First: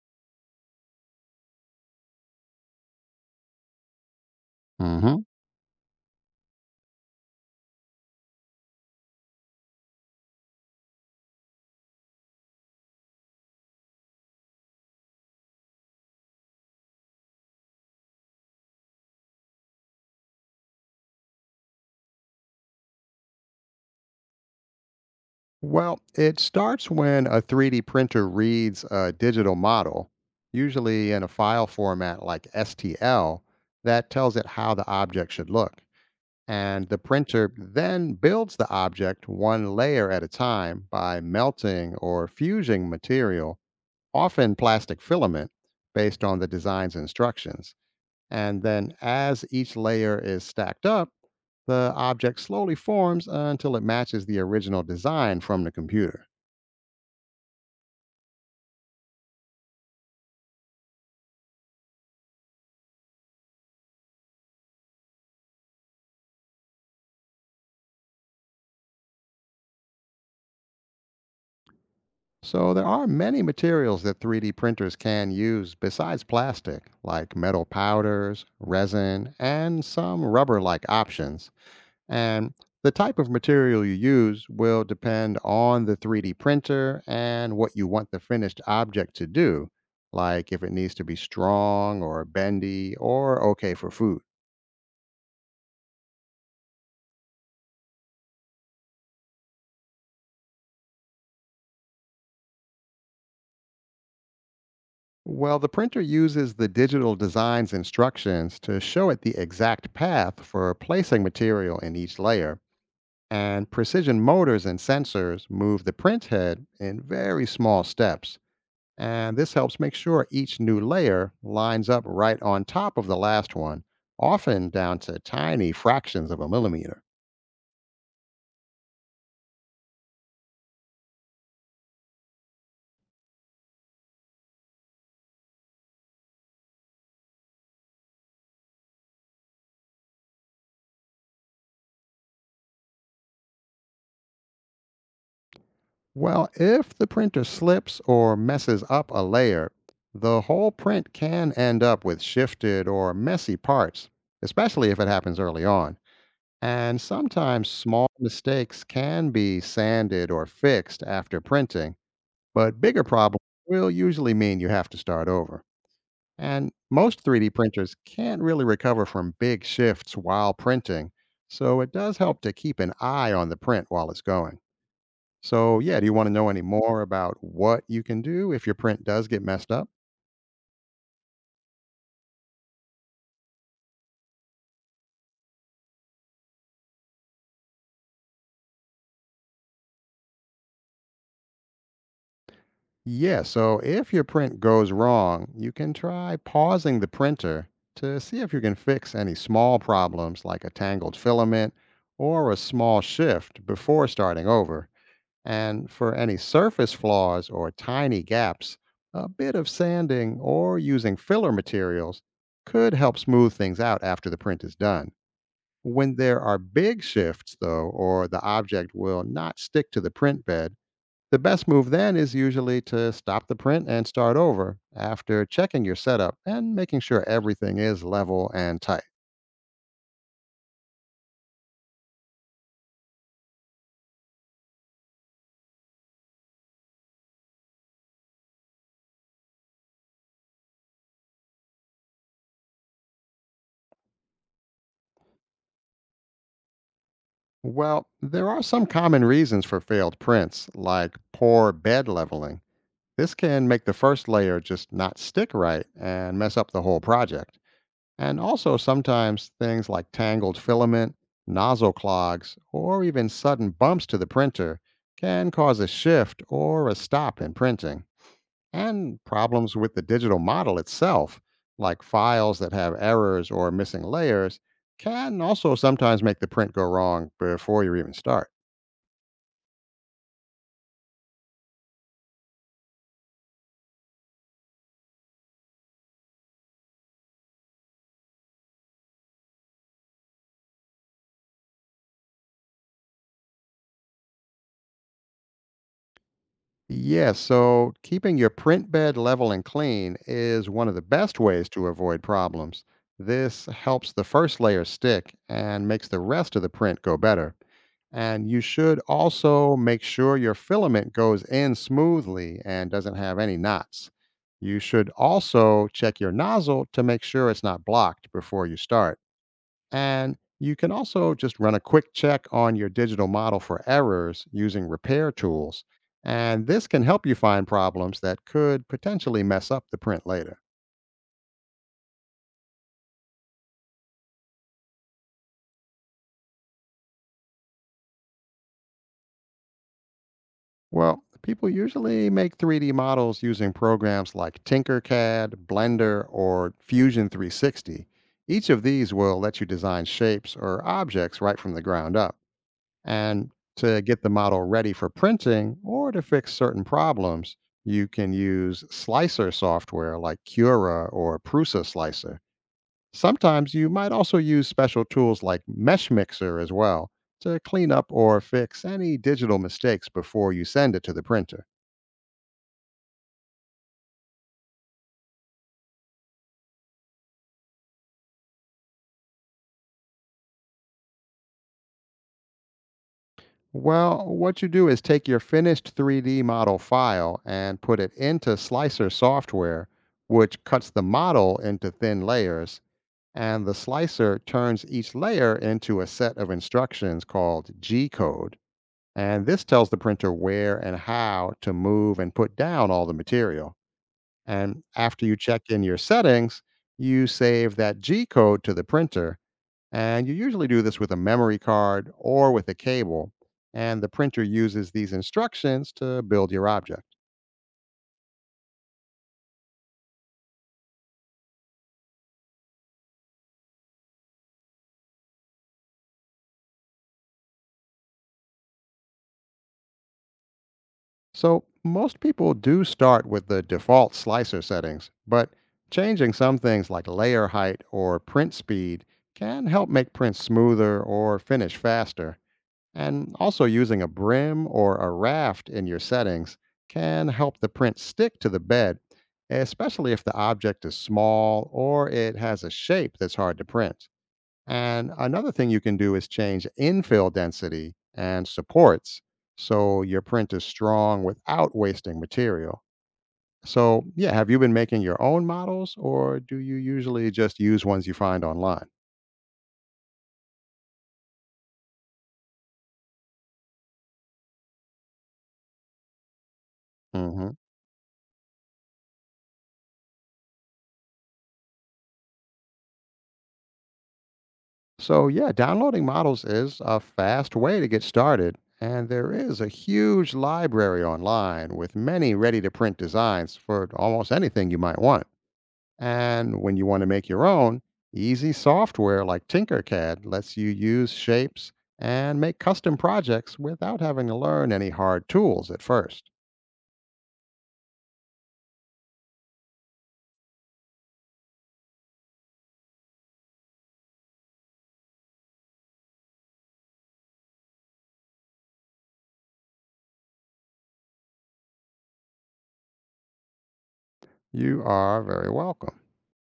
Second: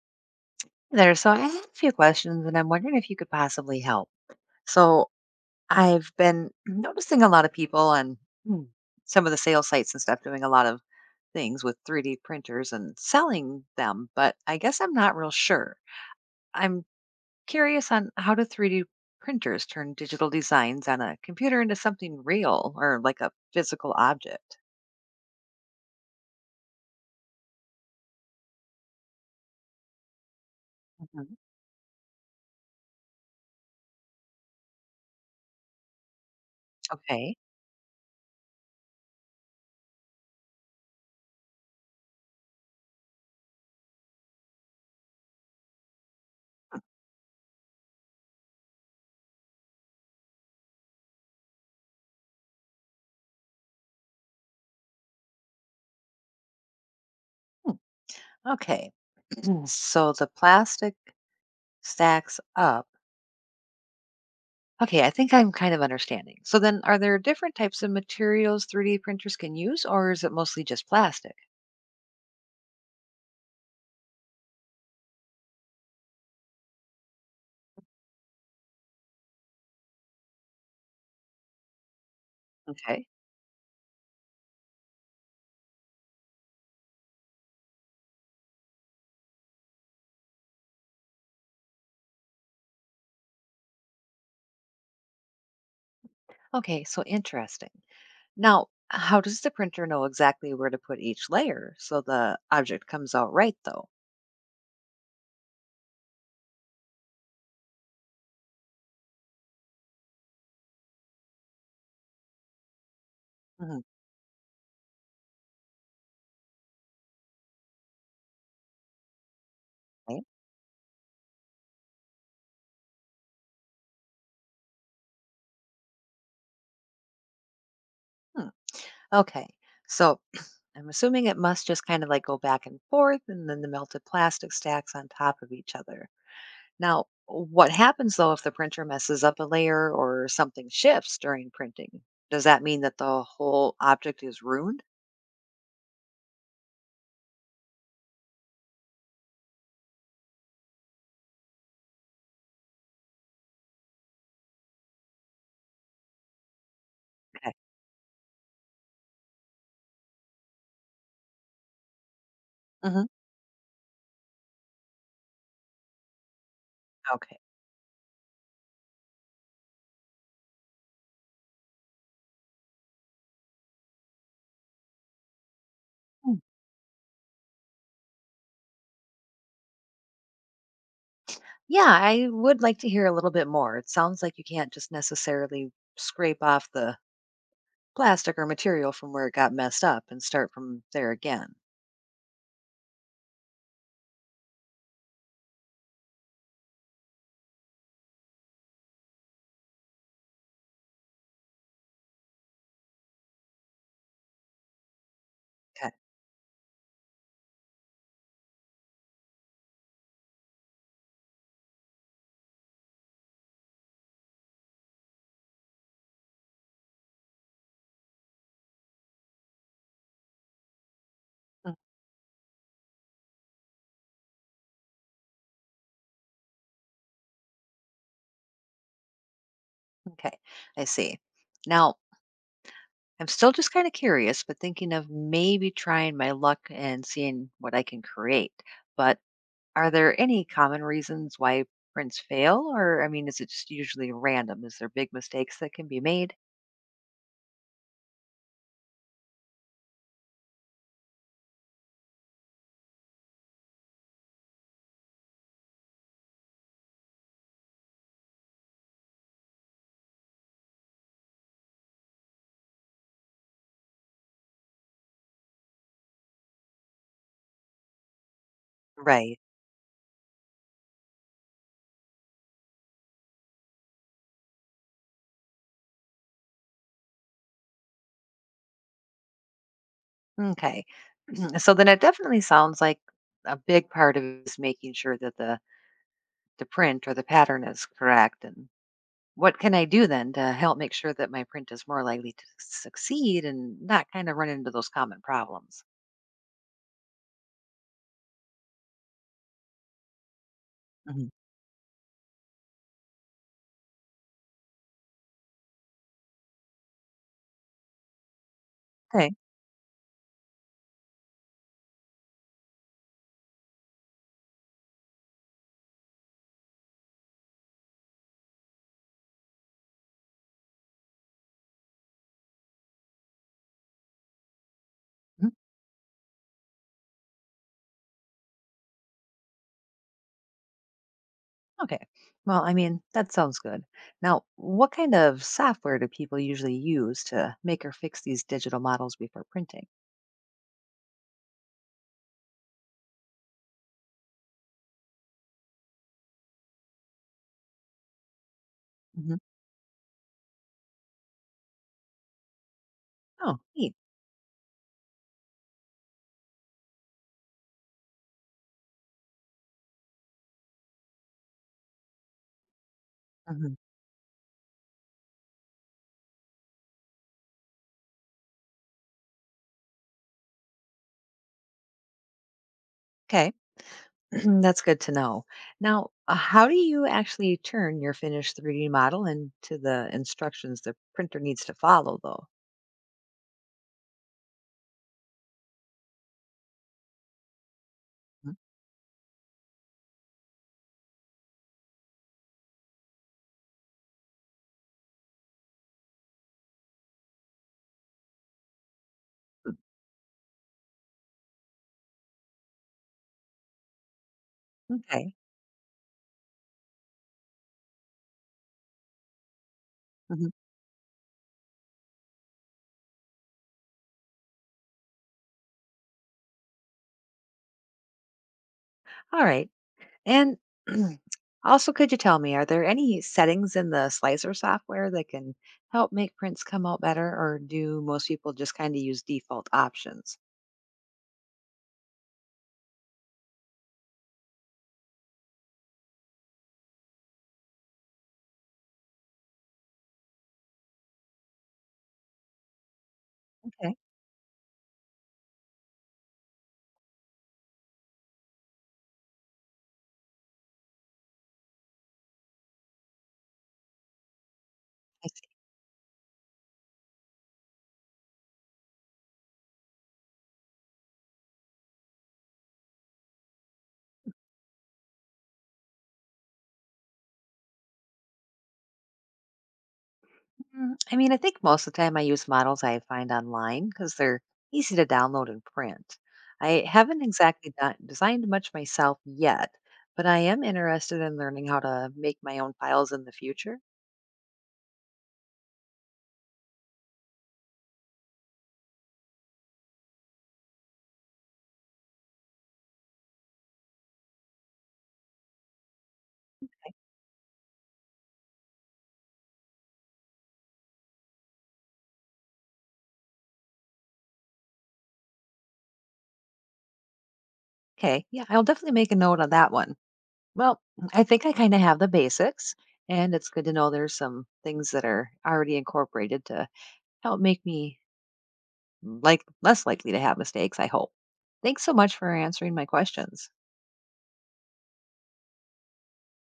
There. So I had a few questions and I'm wondering if you could possibly help. So Hmm. I've been noticing a lot of people on mm, some of the sales sites and stuff doing a lot of things with 3D printers and selling them, but I guess I'm not real sure. I'm Curious on how do 3D printers turn digital designs on a computer into something real or like a physical object? Well, it starts when a 3D printer reads a digital model, usually in a Mhm. file format like STL, that tells it how the object should look. And the Okay. printer then builds the object one layer at a time by melting or fusing material, often plastic filament, based on the design's instructions. And then, as each layer is stacked up, the object slowly forms until it matches the original design from the computer. Okay. So the plastic stacks up. Okay, I think I'm kind of understanding. So then are there different types of materials 3D printers can use or is it mostly just plastic? So, there are many materials that 3D printers can use besides plastic, like metal powders, resin, and some rubber like options. And the Okay. type of material you use will depend on the 3D printer and what you want the finished object to do, like if it needs to be strong or bendy or okay for food. Okay, so interesting. Now, how does the printer know exactly where to put each layer so the object comes out right though? Well, the printer uses the digital design's instructions to show it the exact path for placing material in each layer, and Mhm. precision motors and sensors move the print head in very small steps. And this helps make Right? sure each new layer lines up right on top of the last one, often down to tiny fractions of a millimeter. Hmm. Okay. So I'm assuming it must just kind of like go back and forth and then the melted plastic stacks on top of each other. Now, what happens though if the printer messes up a layer or something shifts during printing? Does that mean that the whole object is ruined? Well, if the printer slips or messes up a layer, the whole print can end up with shifted or messy parts, especially if it happens early on. And Okay. sometimes small mistakes can be sanded or fixed after printing, but bigger Hmm. problems will usually mean you have to start over. And most Okay. 3D printers can't really recover from big shifts while printing, so it does help to keep an eye on the print while it's going. So, yeah, do you want to Hmm. know any more about what you can do if your print does get messed up? Yeah, I would like to hear a little bit more. It sounds like you can't just necessarily scrape off the plastic or material from where it got messed up and start from there again. Yeah, so if your print goes wrong, you can try pausing the printer to see if you can fix any small problems like a tangled filament or a small shift before starting over. And Okay. for any surface flaws or tiny gaps, a bit of sanding or using filler materials could help smooth things out after the print is done. When there are big shifts, though, or the object will not stick to the print bed, the best Mm. move then is usually to stop the print and start over after checking your setup and making sure everything is level and tight. Okay. I see. Now, I'm still just kind of curious, but thinking of maybe trying my luck and seeing what I can create. But Are there any common reasons why prints fail? Or, I mean, is it just usually random? Is there big mistakes that can be made? Well, there are some common reasons for failed prints, like poor bed leveling. This can make the first layer just not stick right and mess up the whole project. And also, sometimes things like tangled filament, nozzle clogs, or even sudden bumps to the printer can cause a shift or a stop in printing. And Right. problems with the digital model itself, like files that have errors or missing layers, can also sometimes make the print go wrong before you even start. Okay. So then it definitely sounds like a big part of it is making sure that the print or the pattern is correct. And what can I do then to help make sure that my print is more likely to succeed and not kind of run into those common problems? Yeah, so keeping your print bed level and clean is one of the Mhm. best ways to avoid problems. This helps the first layer stick and makes the rest of the print go better. And you should Okay. also make sure your filament goes in smoothly and doesn't have any knots. You should also check your nozzle to make sure it's not blocked before you start. And you can also just run a quick check on your digital model for errors using repair tools. And this can help you find problems that could potentially mess up the print later. Okay. Well, I mean, that sounds good. Now, what kind of software do people usually use to make or fix these digital models before printing? Well, people usually make 3D models using programs like Tinkercad, Blender, or Fusion 360. Each of these Hmm. will let you design shapes or objects right from the ground up. And Oh, neat. to get the model ready for printing or to fix certain problems, you can use slicer software like Cura or Prusa Slicer. Sometimes Hmm. you might also use special tools like Mesh Mixer as well to clean up or fix any digital mistakes before you send it to the printer. Okay. That's good to know. Now, how do you actually turn your finished 3D model into the instructions the printer needs to follow, though? Well, what you do is take your finished 3D model file and put it Hmm. into Slicer software, which cuts the model into thin layers. And the slicer turns each layer into a set of instructions called G code. And this tells the printer where and how to move and put down all the material. And after Okay. you check in your settings, you save that G code to the printer. And you Hmm. usually do this with a memory card or with a cable. And the printer uses these instructions to build your object. All right. And also, could you tell me, are there any settings in the Slicer software that can help make prints come out better, or do most people just kind of use default options? So, most people do start with the default slicer settings, but changing some things like layer height or print speed can help make prints smoother or finish faster. And also, Okay, using a brim or a raft in your settings can help the print stick to the bed, especially if the object is small or it has a shape that's hard to print. And I see. another thing you can do is change infill density and supports so your print is strong without wasting material. So, yeah, have you been making your own models or do you usually just use ones you find online? Mm, I mean, I think most of the time I use models I find online because they're easy to download and print. I haven't Hmm. exactly designed much myself yet, but I am interested in learning how to make my own files in the future. So, yeah, downloading models is a fast way to get started. And there is a huge library online with many ready to print designs for almost anything you might want. And when you want to make your own, easy software like Tinkercad lets you use shapes and make custom projects without having to learn any hard tools at first. Okay, yeah, I'll definitely make a note on that one. Well, mm, I think I kind of have the basics, and it's good to know there's some things that are already incorporated to help make me like less likely to have mistakes, I hope. Thanks so much for answering my questions. You are very welcome.